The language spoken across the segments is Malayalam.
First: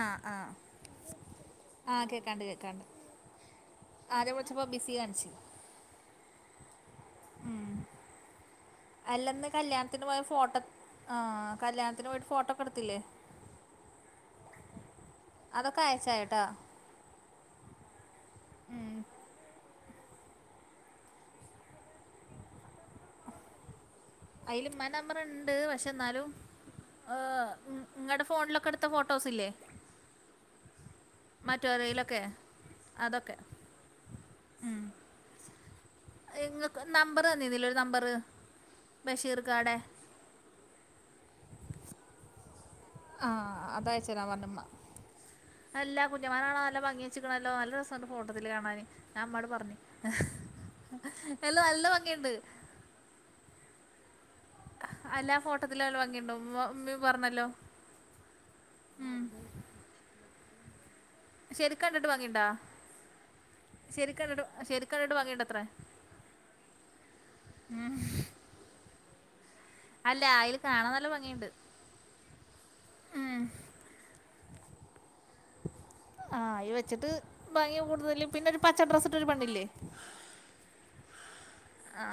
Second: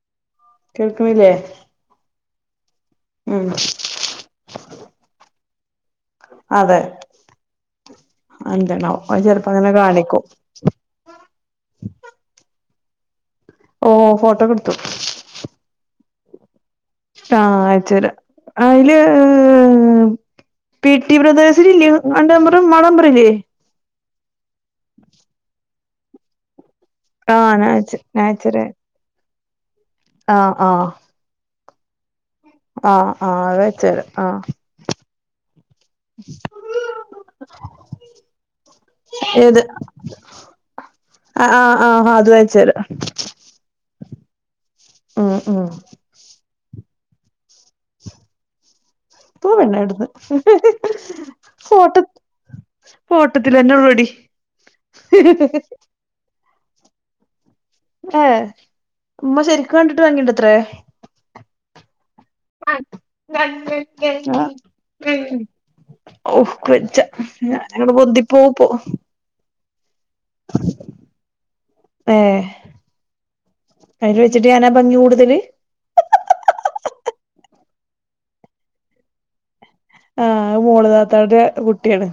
ആഹ് ആഹ കേൾക്കണില്ലേ ആഹ കേക്കാണ്ട് കേക്കാണ്ട് ഉം ആദ്യ വിളിച്ചപ്പോ ബിസി കാണിച് അതെ അത്ന്ന്താണവംഅവ അല്ലന്ന് ചെലപ്പം അങ്ങനെ കല്യാണത്തിന് കാണിക്കും പോയ ഫോട്ടോ ആഹ് കല്യാണത്തിന് പോയിട്ട് ഫോട്ടോക്കെടുത്തില്ലേ ഓ ഫോട്ടോ എടുത്തു അതൊക്കെ അയച്ചായട്ടാ ആ ആയച്ചരാ ഉം അയില് പി ടി ബ്രദേഴ്സിൽല്ലേ അൻ്റെ മ്പർ മടമ്പറംല്ലേ അതിലമ്മടെ നമ്പർ ഉണ്ട് പക്ഷെ എന്നാലും ആഹ് ഞാൻ അയച്ച് ഞാൻ ഇങ്ങളടെ ഫോണിലൊക്കെ ഇ ഫോട്ടോസ് ഇല്ലേ ആഹ ആഹ മറ്റോറെയിലൊക്കെ ആഹ ആഹ് അത അയച്ചരാ ആഹ എങ്ങൾക്ക് നമ്പർ തന്നിരുന്നില്ലെഒരു നമ്പർ ബഷീർ കാാടെ ആ ആഹ് ആഹ് ആഹ അത് അയച്ചര ആഹ് അതായച്ചേരാ പറഞ്ഞ് ഇമ്മ ആ ആ അല്ലാ കുഞ്ഞുമാനാകാണാ നല്ല ഭംഗി വെക്കണല്ലോ നല്ല രസണ്ട് ഫോട്ടത്തില് കാണാന് ഞ അമ്മട് പോ പറഞ്ഞു പെണ്ണെ ഇവിടുന്ന് അല്ല നല്ല ഫോട്ട ഭംഗിയുണ്ട് ഫോട്ടത്തിലെന്നെ ഒള്ളടി അല്ലാ ഫോട്ടോത്തില ല്ല ഭംഗിയണ്ടോും ഉമ്മീ പറഞ്ഞല്ലോ ഏ ഉം ഉമ്മ ശരിക്കും കണ്ടിട്ട് വാങ്ങിയണ്ടത്രേ ശരിക്കണ്ടിട്ട് വകയണ്ടാ ശരിക്കണ്ടിട്ട് ശരിക്ക്‌ കണ്ടിട്ട് ഭംഗിയുണ്ടത്രേ ഔ ക്ക്‌ വജ്ജാ ഞാനങ്ങട്ട് പൊന്തി പോവും പ്പൊ അല്ല അയിൽ കാണാൻ നല്ല ഭംഗിയുണ്ട് ഏഹ് ഉം അയില് വെച്ചിട്ട് ഞാനാ ഭംഗി കൂടുതല് ആഹ് അയിൽ വെച്ചിട്ട് ഭംഗി കൂടുതലും പിന്നെ ഒരു പച്ച ഡ്രസ് ഇട്ടൊരു പണ്ണില്ലേ ആഹ് അത് മോള്ദാത്താടെ കുട്ടിയാണ്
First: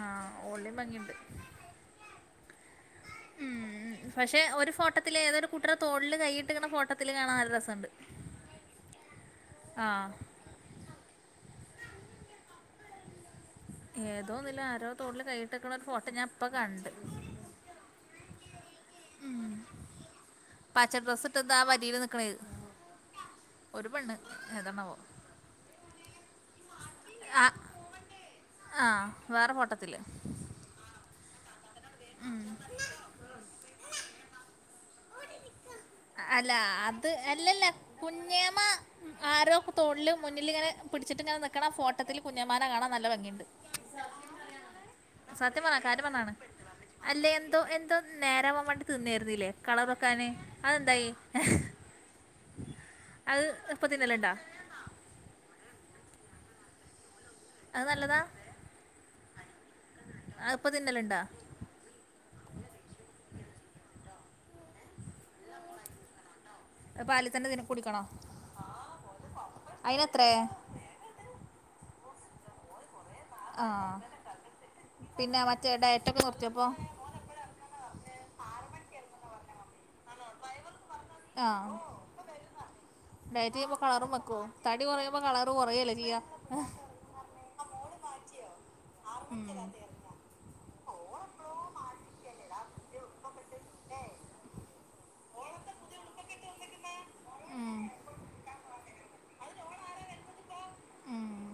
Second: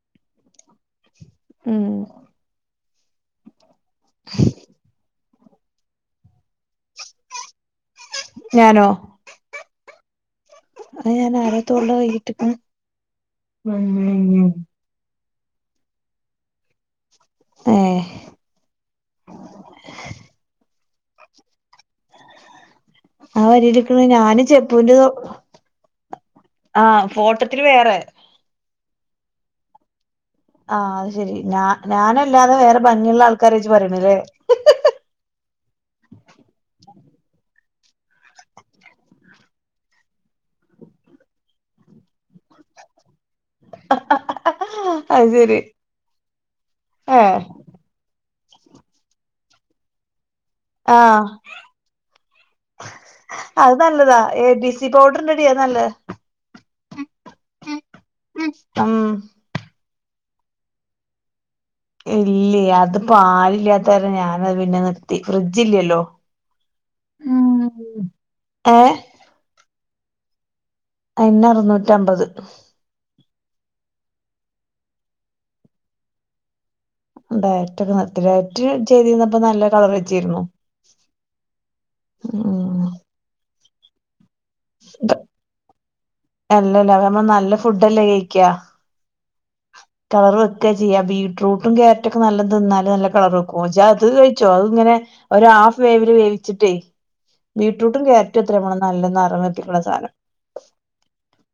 ആഹ് ഓൾടേം ഭംഗിയുണ്ട് ഉം ഉം പക്ഷെ ഒരു ഫോട്ടോത്തിലേ തൊരു കുട്ടിടെ തോളില് കൈയിട്ടിങ്ങണ ഫോട്ടത്തിൽ കാണാൻ നല്ല രസണ്ട്. ഞാനോ ആഹ് അഅ്ഞാൻ അരേത് കൊണ്ടോ [unintelligible] ഏതോന്നില് ആരോ തോളിൽ കൈയിട്ടിക്കണ ഒരു ഫോട്ടോ ഞാൻ ഇപ്പ കണ്ട് ഏഹ് പച്ച ഡ്രസ് ഇട്ട്ന്താ വരിൽ നിക്കണത് ആ വരീലിക്കണ ഞാൻ ഏതാണാവോ ചെപ്പൂന്റെ ആഹ് ഫോട്ടത്തില് വേറെ ആഹ് വേറെ ഫോട്ടത്തില് ആഹ് അത് ശെരി ഞാ ഞാനല്ലാതെ വേറെ ഭംഗിയുള്ള ആൾക്കാരേ ജ്ജ് പറയണ അല്ലേ അല്ല അത് അല്ലല്ല കുഞ്ഞേമ്മ ഉം ആരോ തോളിൽ മുന്നിലിങ്ങനെ പിടിച്ചിട്ട് ഇങ്ങനെ നിക്കണ ഫോട്ടത്തിൽ കുഞ്ഞമ്മാനെ കാണാൻ നല്ല ഭംഗിണ്ട്. അത് ശെരി സത്യം പറഞ്ഞ ആ കാര്യം പറഞ്ഞതാണ് അല്ലേ ഏഹ് എന്തോ എന്തോ നേരാവാൻ വേണ്ടി തിന്നായിരുന്നല്ലേ കളറൊക്കാന്. അതെന്തായി ആഹ് അത് ഇപ്പ തിന്നല് നല്ലതാ ഉണ്ടോ. എ ബി പൗഡർ ഇണ്ടടീ അത് നല്ലത് അത് നല്ലതാ അഅ് ഇപ്പ തിന്നലുണ്ടാ. ഇല്ല അത് പാലില്ലാത്ത കാരണം ഞാനത് പിന്നെ നിർ ത്തി ഫ്രിഡ്ജ് ഇല്ലല്ലോ അത് ഏഹ് അയിന് ത്രേ അയിന് അറുന്നൂറ്റിഅമ്പത്. ആഹ് പിന്നെ മറ്റേ ഡയറ്റൊക്കെ നിർത്തിയോപ്പോ. ഡയറ്റൊക്കെ നിർത്തിഡയറ്റ് ചെയ്തിരന്നപ്പോ നല്ല കളർ വച്ചിരുന്നു. ആഹ് ഉം ഡയറ്റ് ചെയ്യുമ്പോ കളറും വയ്ക്കുവോ തടി കുറയുമ്പോ കളറ് കുറയല്ലേ ചെയ്യാ. അല്ല അത് നമ്മള് നല്ല ഫു ല്ല ഫുടല്ലേ കഴിക്കാ. ഉം കളർ വെക്കാ ചെയ്യാ ബീട്രൂട്ടും ക്യാരറ്റ് ഒക്കെ നല്ല തിന്നാല് നല്ല കളർ വെക്കും. ജ്ജാ അത് കഴിച്ചോ അത് ഇങ്ങനെ ഒരു ഹാഫ് വേവില് വേവിച്ചിട്ടേ. ഉം ബീട്രൂട്ടും ക്യാരറ്റും ത്രേ നമ്മളെ നല്ലം നറം വെപ്പിക്കുന്ന സാധനം. ഉം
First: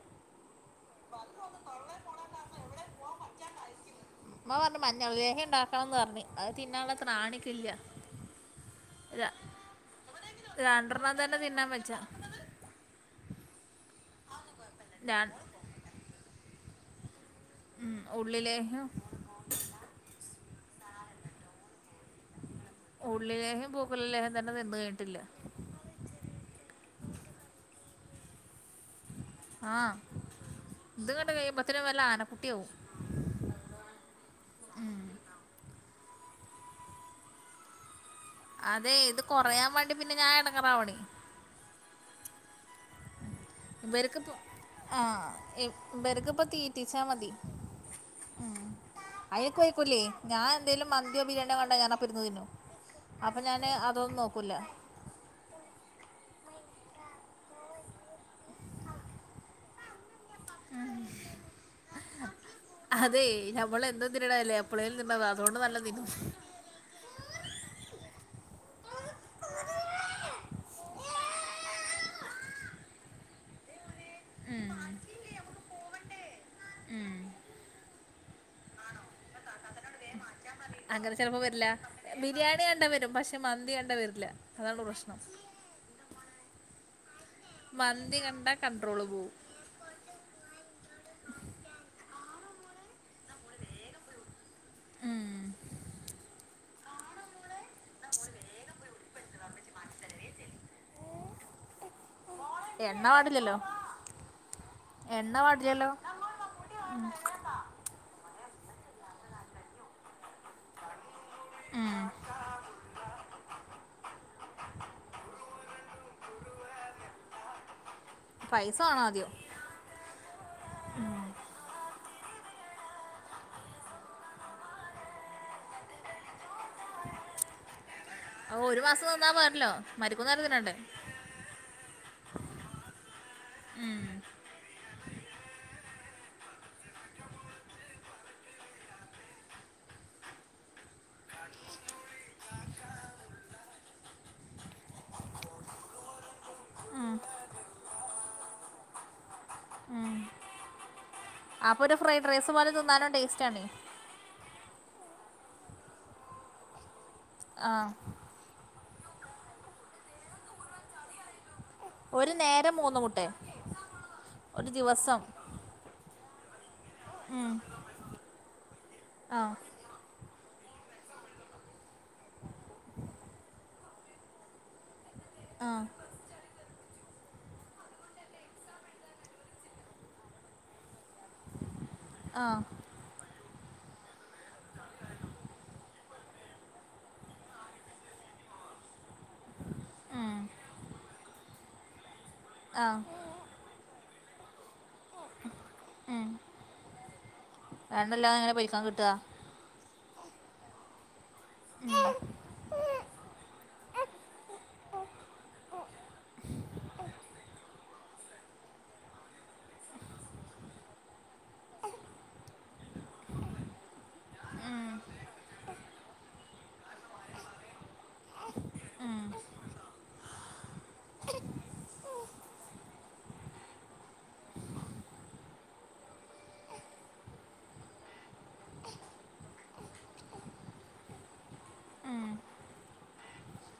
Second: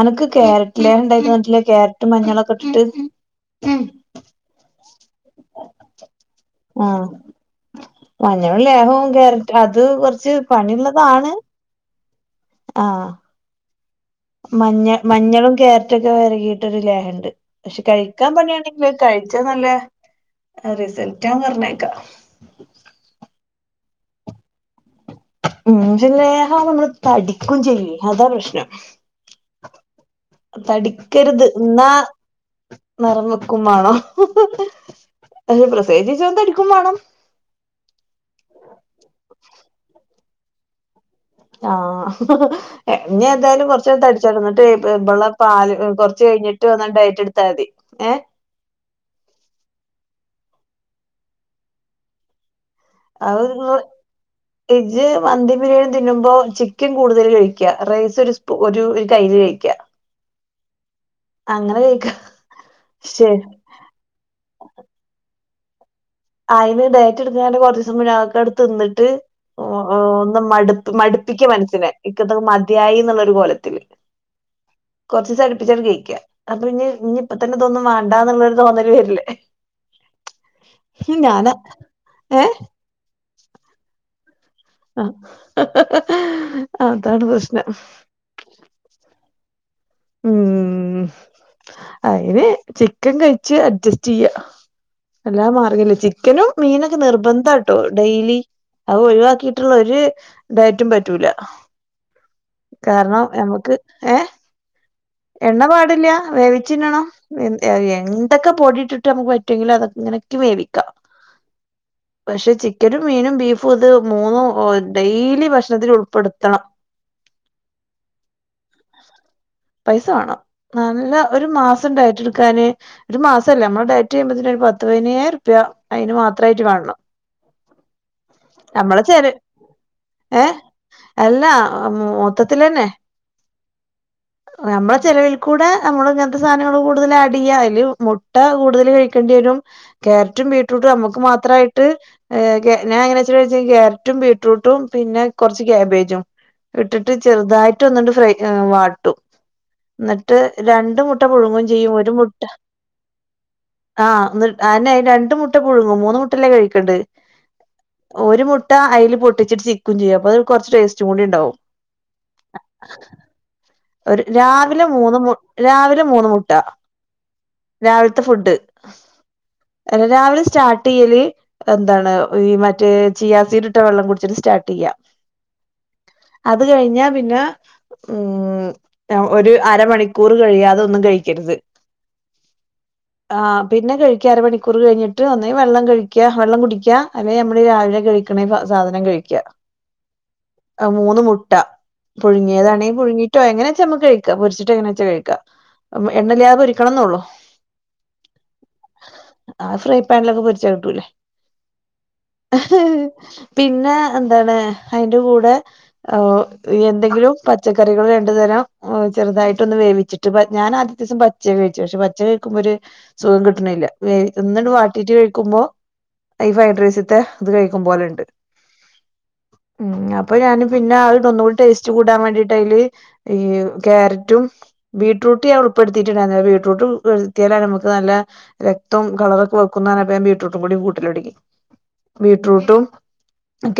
അണക്ക് ക്യാരറ്റ്ലേഹം ഇണ്ടാക്കി തന്നിട്ടില്ല. ക്യാരറ്റും മഞ്ഞളൊക്കെ ഉം ഉം മ്മ പറഞ്ഞു മഞ്ഞൾ ലേഹം ഉണ്ടാക്കണം ന്ന് പറഞ്ഞ് അത് തിന്നുള ആഹ് ത്രാണിക്കില്ല. മഞ്ഞളും ലേഹവും ര കാരറ്റും അത് കുറച്ച് പണിയുള്ളതാണ്. ന്നാ വച്ച. ആഹ് മഞ്ഞ രൺ മഞ്ഞളും ക്യാരറ്റൊക്കെ വെരകീട്ടൊരു ലേഹണ്ട്. പക്ഷെ ഉം കഴിക്കാൻ ഉള്ളിലേഹ്യം പണിയാണെങ്കിലും അഅ് കഴിച്ചാ നല്ല റിസൾട്ടാ പറഞ്ഞേക്കാ. ഉള്ളിലേഹം പൂക്കലലേഹം തന്നെ തിന്ന് കഴിഞ്ഞിട്ടില്ല. ഉം ഇഞ്ചി ലേഹം നമ്മള് തടിക്കും ചെയ്യും അതാ പ്രശ്നം. ആഹ് ഇത് ഇങ്ങട്ട് തടിക്കരുത് കഴിയുമ്പത്തിന് എന്നാ വല്ല ആനക്കുട്ടിയാവും നിറം വെക്കും വേണം പ്രസവിച്ച ശേഷം തടിക്കും വേണം. അതെ ഇത് കുറയാൻ വേണ്ടി പിന്നെ ഞാൻ ഇടങ്ങേറാവണേ. ആഹ് ഇഞ്ഞി ഏതായാലും കുറചൊന്ന് ഇവർക്കിപ്പോ തടിച്ചോന്നിട്ട് ആ ഇബളെ പാല് കുറച്ച് ഇവർക്കിപ്പോ കഴിഞ്ഞിട്ട് വന്നാണ്ട് ഡയറ്റ് എടുത്താൽ മതി. ഏഹ് ഉം അയക്കൊയ്ക്കൂല്ലേ ഞാൻ എന്തേലും മന്തിയോ ബിരിയാണിയോ കണ്ടാ ഞാനപ്പരുന്ന് തിന്നും. അപ്പൊ അത് ഞാന് അതൊന്നും നോക്കൂല. ഇജ്ജ് മന്തി ബിരിയാണി തിന്നുമ്പോ ചിക്കൻ കൂടുതൽ കഴിക്യ റൈസ് ഒരു സ്പൂ ഒരു ഒരു കയിൽ കഴിക്ക്യ. ആഹ് അങ്ങനെ കഴിക്ക അതെ പക്ഷേ നമ്മൾ എന്നും തിന്നണതല്ലേ എപ്പളേൽ തിന്നണതാ അതുകൊണ്ട് നല്ല തീ അയിന് ഡയറ്റ് എടുത്തുങ്ങാണ്ട് കുറച്ചു ദിവസം മുന്ന് അതൊക്കെയെടുത്ത് തിന്നിട്ട്. ഒന്ന് മടുപ്പ് മടുപ്പിക്ക മനസ്സിനെ ഇക്കതിക്ക് മതിയായി എന്നുള്ളൊരു കോലത്തില്. മ് കുറച്ച് ദിവസം അടുപ്പിച്ചങ്ങട്ട് കഴിക്കുക. അപ്പൊ ഇനി ഇനി ഇപ്പ തന്നെ ഇതൊന്നും വേണ്ടാ എന്നുള്ളൊരു തോന്നല് വരില്ലേ. അങ്ങനെ ചിലപ്പോ ഞാനാ വരില്ല. ഏ ബിരിയാണി കണ്ടാ വരും, പക്ഷെ മന്തി കണ്ടാ വരില്ല. അതാണ് പ്രശ്നം ആഹ് അതാണ് പ്രശ്നം. മന്തി കണ്ട കണ്ട്രോൾ പോവും. ഉം അതിന് ചിക്കൻ കഴിച്ച് അഡ്ജസ്റ്റ് ചെയ്യ. ഉം. എല്ലാ മാറിയല്ലോ, ചിക്കനും, മീനൊക്കെ നിർബന്ധാട്ടോ ഡെയിലി. അത് ഒഴിവാക്കിയിട്ടുള്ള ഒരു ഡയറ്റും പറ്റൂല. എണ്ണ കാരണം പാടില്ലല്ലോ നമുക്ക് ഏഹ് എണ്ണ പാടില്ല, വേവിച്ചിന്നണം. ഏഹ് എന്തൊക്കെ പൊടിയിട്ടിട്ട്- നമുക്ക് പറ്റുമെങ്കിലും, അതൊക്കെ ഇങ്ങനിട്ട് വേവിക്കാം. ഏഹ്. പക്ഷെ ചിക്കനും, മീനും, ബീഫും ഇത് മൂന്നും ഡെയിലി ഭക്ഷണത്തിൽ ഉൾപ്പെടുത്തണം. പൈസ വേണോ ആദ്യം. പൈസ വേണം നല്ല, ഒരു മാസം ഡൈറ്റെടുക്കാന്. ഒരു മാസമല്ലേ നമ്മള് ഡയറ്റ് ചെയ്യുമ്പോത്തേന് ഒരു പത്ത്- പതിനനായിരം ഉറുപ്യ അയിന്- മാത്രമായിട്ട് കാണണം. ഒരു നമ്മളെ മാസം ചെല തിന്നാ പോരല്ലോ- മരിക്കുന്ന വരെ ഏ തിന്നണ്ടേ. അല്ല മൊത്തത്തിലന്നെ. ഉം. നമ്മുടെ ചിലവിൽ കൂടെ നമ്മള് ഇങ്ങനത്തെ സാധനങ്ങൾ കൂടുതൽ ആഡ് ചെയ്യാ, അതില് മുട്ട കൂടുതൽ കഴിക്കേണ്ടി വരും. ക്യാരറ്റും ബീട്രൂട്ടും നമ്മുക്ക് മാത്രമായിട്ട്. ഞാൻ എങ്ങനെ വെച്ചാ ക്യാരറ്റും, ബീട്ട്റൂട്ടും പിന്നെ കുറച്ച് ക്യാബേജും. ഇട്ടിട്ട് ഉം. ചെറുതായിട്ട് ഒന്നിണ്ട് ഫ്രൈ ചെ വാട്ടും. എന്നിട്ട് രണ്ട് മു- അപ്പൊരു ഫ്രൈഡ് റൈസ് പോലെ തിന്നാനും ടേസ്റ്റ് ആണേ. ആഹ് എന്നി അതന്നെ രണ്ടു മുട്ട- പുഴുങ്ങും മൂന്നു മുട്ടയല്ലേ കഴിക്കണ്ടത്. ആഹ്. ഒരു മുട്ട അയിൽ പൊട്ടിച്ചിട്ട് ചിക്കും- ചെയ്യും അപ്പോ അത് കുറച്ച് ടേസ്റ്റും കൂടി ഉണ്ടാവും. ഒരു നേരം മൂന്നു മുട്ടയേ? ഒരു രാവിലെ മൂന്ന്, രാവിലെ മൂന്ന് മുട്ട. ഉം. രാവിലത്തെ ഫുഡ് ആ അല്ല രാവിലെ സ്റ്റാർട്ട് ചെയ്യല്. എന്താണ് ഈ മറ്റേ ചിയാസീഡിട്ട- വെള്ളം കുടിച്ചിട്ട് സ്റ്റാർട്ട് ചെയ്യാം. ആഹ്. അത് കഴിഞ്ഞാ പിന്നെ. ഉം ഒരു അരമണിക്കൂർ കഴിയാതെ ഒന്നും കഴിക്കരുത്. ആഹ്. ആഹ് പിന്നെ കഴിക്ക്യ, അരമണൂർ കഴിഞ്ഞിട്ട് ഒന്നേ വെള്ളം കഴി- ക്ക്യ വെള്ളം കുടിക്ക്യ അല്ലെ, ഞമ്മളീ രാവിലെ കഴിക്ക്ണ സാധനം കഴിയ്ക്ക. ഉം. അഹ മൂന്ന് മുട്ട, ആ പുഴുങ്ങിയതാണെങ്കിൽ പുഴുങ്ങിയിട്ടോ, എങ്ങനെച്ച ഞമ്മക്ക് കഴിക്ക. പൊരിച്ച് - ട്ട് എങ്ങനെച്ച കഴിക്ക എണ്ണല്ലാതെ പൊരിക്കണംന്നള്ളൂ. എണ്ണല്ലാതെ എങ്ങനെയാ പൊരിക്കാൻ കിട്ടാ. അത് ഫ്രൈ പാനിലൊക്കെ പൊരിച്ചാ കിട്ടൂല്ലേ? [unintelligible] പിന്നെ എന്താണ് അതിന്റെ കൂടെ? ഓ എന്തെങ്കിലും പച്ചക്കറികൾ രണ്ടു തരം ചെറുതായിട്ടൊന്ന് വേവിച്ചിട്ട്. ട്ട് ഞാനത്തിയതിസം പച്യാ കഴിച്ചേ പക്ഷെ, പച്ച കഴിക്കുമ്പം ഒര് സുഖം കിട്ടണില്ല. ഒന്നണ്ട് വാട്ടീട്ട് കഴിക്കുമ്പോ- ഈ ഫ്രൈഡ് റൈസത്തെ ഇത്- കഴിക്കും പോലെണ്ട്. ഉം ഉം അപ്പം ഞാന് പിന്നെ [unintelligible] തൊന്നുകൂടി ടേസ്റ്റ് കൂടാൻ വേണ്ടിട്ട് അയ്‌ല് ഈഹ് ക്യാരറ്റും ബീറ്റ്റൂട്ട് ഞാൻ ഉൾപ്പെടുത്തിട്ടുണ്ടായിരുന്നില്ല ബീറ്റ്റൂട്ട് ഉൾപ്പെട്ത്ത്യാലാണ് നമുക്ക് നല്ല രക്തോം കളറൊക്കെ വെക്കുന്നർഞ്ഞപ്പം ഞാൻ ബീട്രൂട്ടും കൂടി കൂട്ടലൊടങ്ങി ബീട്രൂട്ടും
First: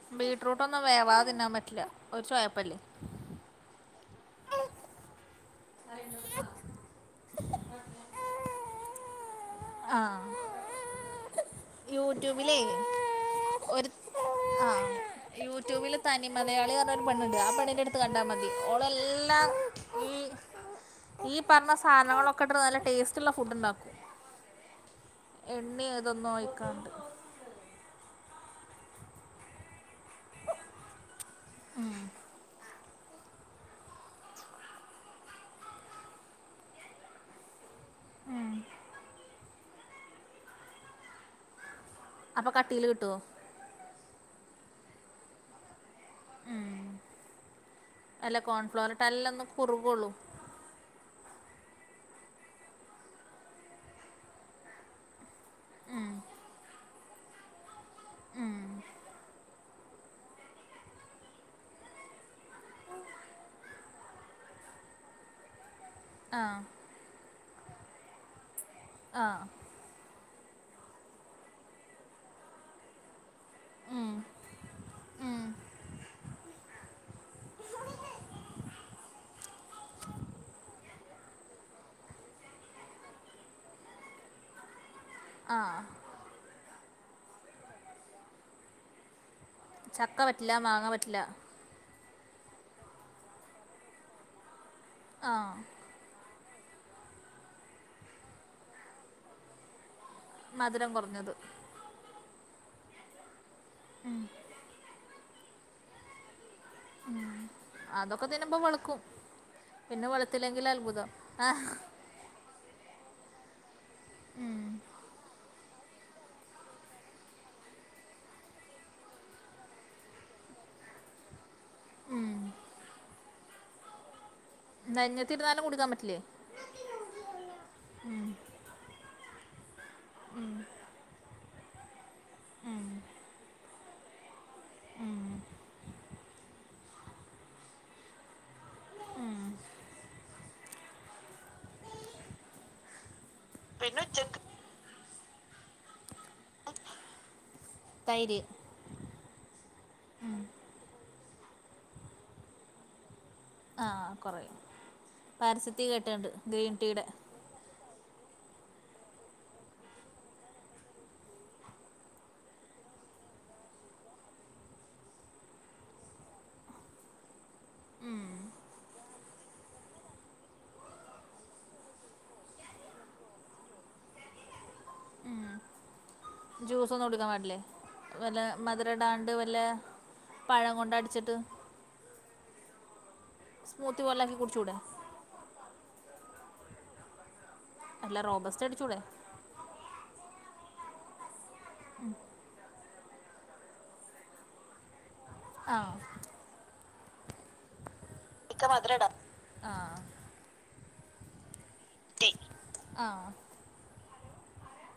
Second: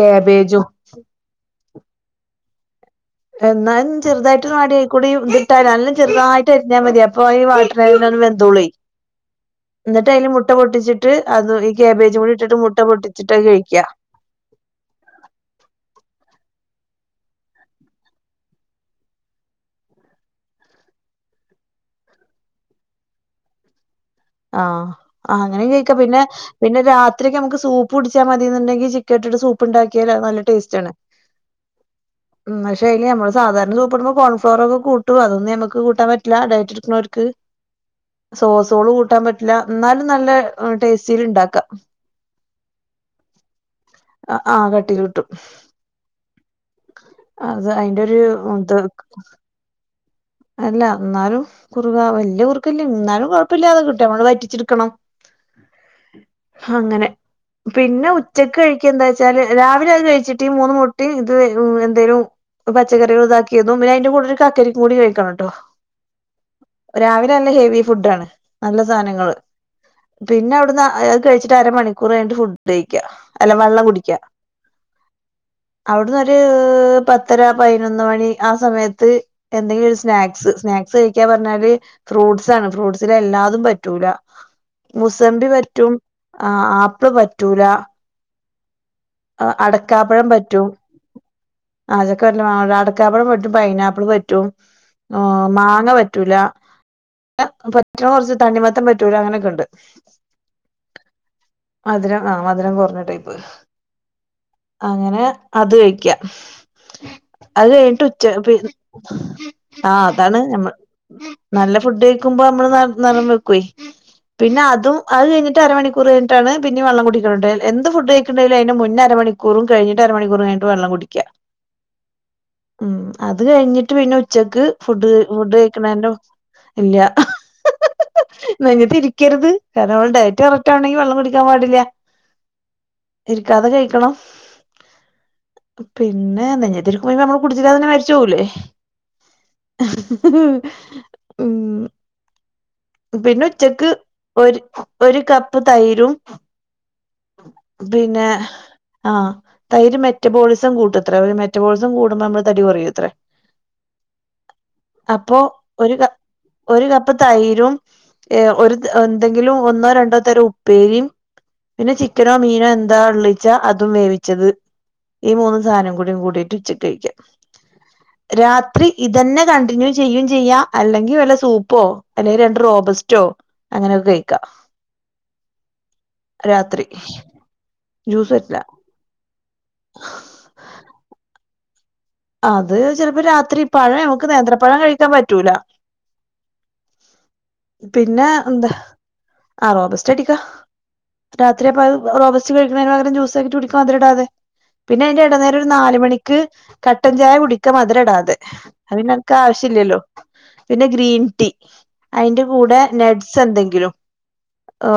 കാബേജും ബീട്രൂട്ടൊന്നും വേവാതെ തിന്നാൻ പറ്റില്ല ഒരു ചൊയപ്പല്ലെ എന്നാലും ചെറുതായിട്ടൊന്ന് അടീയാകൂടി ഇത്ട്ടാല് നല്ലോം ചെറുതായിട്ട് അരിഞ്ഞാ മതി അപ്പോ ഈ വാട്ട [unintelligible] വെന്തോളെ ആ ന്നട്ട് അയ്ല് മുട്ട പൊട്ടിച്ചിട്ട് അത് ഇ ക്യാബേജ് കൂടി ഇട്ടിട്ട് മുട്ട പൊട്ടിച്ചിട്ട് അത് കഴിക്കാ ആഹ് യൂട്യൂബില് തനി മലയാളി പറഞ്ഞൊരു പെണ്ണ്ണ്ട് ആ പെണ്ണിന്റെട്ത്ത് കണ്ടാ മതി ഓളെല്ലാം ഈഹ് ഈ പറഞ്ഞ സാധനങ്ങളൊക്കെ ഇട്ട് നല്ല ടേസ്റ്റ്ള്ള ഫുഡ് ഇണ്ടാക്കും ആഹ് ആ അങ്ങനിം കയ്ക്കാ പിന്നെ പിന്നെ ഒഴിക്കാണ്ട് രാ രാത്രി ഒക്കെ നമുക്ക് സൂപ്പ് കുടിച്ചാ മതിന്ന്ണ്ടെങ്കി ചിക്ക ഇട്ട്ട്ട് സൂപ്പ് ഇണ്ടാക്കിയാ അത് നല്ല ടേസ്റ്റാണ് ഉം ഉം പക്ഷെ അയ്ന് ഞമ്മള് സാധാരണ സൂപ്പിടുമ്പം കോൺഫ്ലോറൊക്കെ കൂട്ടും അതൊന്നും ഞമ്മക്ക് കൂട്ടാൻ പറ്റില്ല ഡയറ്റ്ട്ക്ക്ണോൽക്ക് [inaudible] സോസോള് കൂട്ടാൻ പറ്റില്ല ഇന്നാലും നല്ല ടേസ്റ്റില് ഇണ്ടാക്കാം അപ്പം കട്ടീല് കിട്ട്യോ ആഹ് ആഹ് കട്ടീല് കിട്ടും. അത് അയിന്റൊരു ഇത് കുറുകൊളൂ അല്ല ന്നാലും കുറുക വല്യ കുറുക്കല്യ ഇന്നാലും കൊഴപ്പല്ലാതെ കിട്ടും നമ്മള് വറ്റിച്ചിട്ക്കണം ഉം അങ്ങനെ പിന്നെ ഉച്ചക്ക് കഴിക്കെന്താച്ചാല് രാവിലെ അത് കഴിച്ചിട്ട് മൂന്ന് മുട്ടിം ഇതും എന്തേലും പച്ചക്കറികൾ ഇതാക്കിരുന്നു പിന്നെ അയിന്റെ കൂടെ ഒരു കക്കരിക്കും കൂടി കഴിക്കണംട്ടോ ആഹ് രാവിലന്നെ ഹെവി ഫുഡാണ് നല്ല ആ സാനങ്ങള് പിന്നെ അവ്ടുന്ന് അത് കഴിച്ചിട്ട് അരമണിക്കൂര് കഴിഞ്ഞിട്ട് ഫുഡ്ഡെയ്ക്കാ അല്ല വെള്ളം ഉം, കുടിക്കാ ഉം അവ്ട്ന്ന് ഒരു പത്തര പതിനൊന്ന് മണി ആ സമയത്ത് എന്തെങ്കിലും സ് സ്നാക്സ് സ്നാക്സ് കഴിയ്ക്കാ പറഞ്ഞാല് ഫ്രൂട്ട്സ് ആണ് ഫ്രൂട്ട്സില് എല്ലാതും പറ്റൂല മുസമ്പി ആ പറ്റും ആഹ് ആപ്പിള് പറ്റൂല ആഹ് ചക്ക അടക്കാപ്പഴം പറ്റില്ല പറ്റും മാങ്ങ പറ്റില്ല [unintelligible] അടക്കാപ്പഴം പറ്റും പൈനാപ്പിള് പറ്റും ആ ആഹ് മാങ്ങ പറ്റൂല പറ്റണ കൊറച്ച് തണ്ണിമത്തൻ പറ്റൂല അങ്ങനെക്ക്‌ണ്ട് മധുരം കൊറഞ്ഞത് മധുരം ആഹ് മധുരം കൊറഞ്ഞ ടൈപ്പ് അങ്ങനെ അത് കഴിക്കാം അത് കഴിഞ്ഞിട്ട് അതൊക്കെ ഉച്ച പി തിന്നുമ്പോ വെളുക്കും ആഹ് പിന്നെ അതാണ് വെളുത്തില്ലെങ്കിൽ ഞമ്മ അത്ഭുതം ആ നല്ല ഫുഡ് ക്കുമ്പോ നമ്മള് നറ് നറം വെക്കുവേ പിന്നെ ഉം അതു അത് കഴിഞ്ട്ട് അര മണിക്കൂറ് ണൂ കഴിൻട്ടാണ് പിന്നെ വള്ള കുടിക്കണഹ് ട്ടൊ എന്ത് ഫുഡയ്ക്ണ്ടെ ട്ടയ്ന്റെ മുന്നരമണിക്കൂറും കഴിട്ടരമണിക്കൂറും കഴിഞ്ട്ട് വെള്ളം കുടിക്ക ഉം അത് കഴിഞ്ഞിട്ട് പിന്നെ ച്ചക്ക് ഫുഡ് ഫുഡ് നെഞ്ഞത്തിരുന്നാലും കുടിക്കാൻ കയ്ക്ണന്റെ പറ്റില്ലേ ഇല്ല ന്നേയ്ഞ്ട്ട് ഇരിക്കരുത് കാരണം നമ്മള് ഡയറ്റ് കറക്റ്റാണെങ്കി വെള്ളം കുടിക്കാൻ പാടില്ല ഉം ഇരിക്കാതെ കഴിക്കണോ ഉം പിന്നെ നെഞ്ഞാത്തി [unintelligible] ന്നെ മരിച്ചോകൂലേ ഉം ഉം പിന്നെ ഉച്ചക്ക് ഒരു ഒരു കപ്പ് തൈരും പിന്നെ തൈര് ആഹ് തൈര് മെറ്റബോളിസം കൂട്ടത്രേ ഒരു മെറ്റബോളിസം കൂടുമ്പോ നമ്മള് തടി കുറിയൂത്രേ ആ കുറയും അപ്പോ പരസ്യത്തിൽ ഒരു ക കേട്ടിട്ടുണ്ട് ഗ്രീൻ ഒരു ടീയുടെ കപ് തൈരും ഏഹ് ഒരു എന്തെങ്കിലും ഒന്നോ രണ്ടോ തരം ഉപ്പേരിയും പിന്നെ ചിക്കനോ മീനോ എന്താ ഉള്ളിച്ചാ അതും വേവിച്ചത് ഈ മൂന്ന് സാനം കൂടി കൂട്ടിയിട്ട് ഉച്ചക്കഴിക്കാം രാത്രി ഇതന്നെ കണ്ടിന്യൂ ചെയ്യിം ചെയ്യാ അല്ലെങ്കിൽ വല്ല സൂപ്പോ അല്ലെ രണ്ട റോബസ്റ്റോ അങ്ങനെയൊക്കെയ്ക്കാ ഏഹ് രാത്രി ജ്യൂസൊന്നും കൊടുക്കാൻ പാടില്ലേ ജ്യൂസ് വല്ല പറ്റില്ല മധുരടാണ്ട് വല്ല പഴം കൊണ്ടടിച്ചിട്ട് അത് ചിലപ്പോ രാത്രി പഴം സ്മൂത്തി നമുക്ക് പോലാക്കി കുടിച്ചൂടെ നേന്ത്രപ്പഴം കഴിക്കാൻ പറ്റൂല അല്ല പിന്നെ റോബസ്റ്റ് എന്താ അടിച്ചൂടെ ആഹ് റോബസ്റ്റ്ടിക്കാ രാത്രി അപ്പ റോബസ്റ്റ് കഴിക്നയ്ന് പകരം ജൂസാക്കിട്ട് കുടിക മതിരടാതെ പിന്നെ അയ്ന്റെ ന്ന നേരം ഒരു ആ നാല്മണിക്ക് കട്ടൻ ചായ കുടിക്കാ മധുര ഇടാ തെ അയ്നൊക്കെ ആവശ്യ ആ ല്ലല്ലോ പിന്നെ ഗ്രീൻ ടീ അതിന്റെ കൂടെ ആ നട്സ് എന്തെങ്കിലും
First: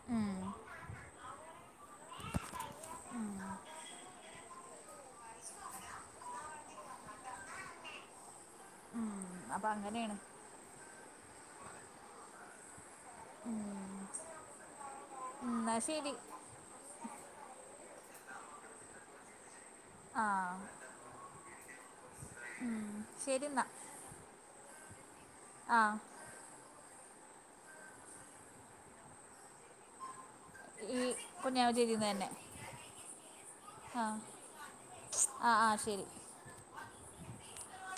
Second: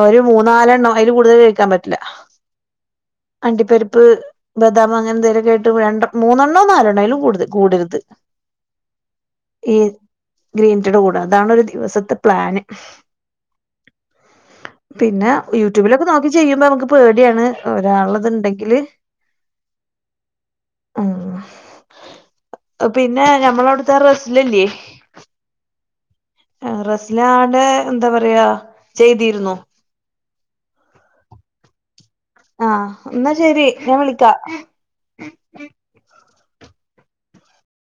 ഒരു ഉം മൂന്നാലെണ്ണം അയ്ല് കൂടുതൽ കയ്ക്കാൻ പറ്റില്ല അണ്ടിപ്പരിപ്പ് ബദാം അങ്ങനെന്തേലൊക്കെ ആയിട്ട് രണ്ട മൂന്നെണ്ണോ നാലെണ്ണേ അയ്ലും കൂടു കൂടരുത് അപ്പൊ അങ്ങനെണ് ഗ്രീൻറ്റടെ കൂട അതാണ് ഒരു ദിവസത്തെ പ്ലാന് ഉം പിന്നെ എന്നാ യൂട്യൂബിലൊക്കെ ശരി നോക്കി ചെയ്യുമ്പോ നമുക്ക് പേടിയാണ് ഒരാളത്ണ്ടെങ്കില് ആഹ് ഉം പിന്നെ ശരി ഞമ്മള അവിടുത്തെ റസ്ലുല്ലേ ആഹ് ആഹ് റസ്ലാടെ എന്താ പറയാ ചെയ്തിരുന്നു ഈ പുന്ന്യാഹം ചെയ്യുന്നേന്നെ ആഹ് എന്നാ ശെരി ഞാൻ വിളിക്കാ ആഹ് ആഹ് ശരി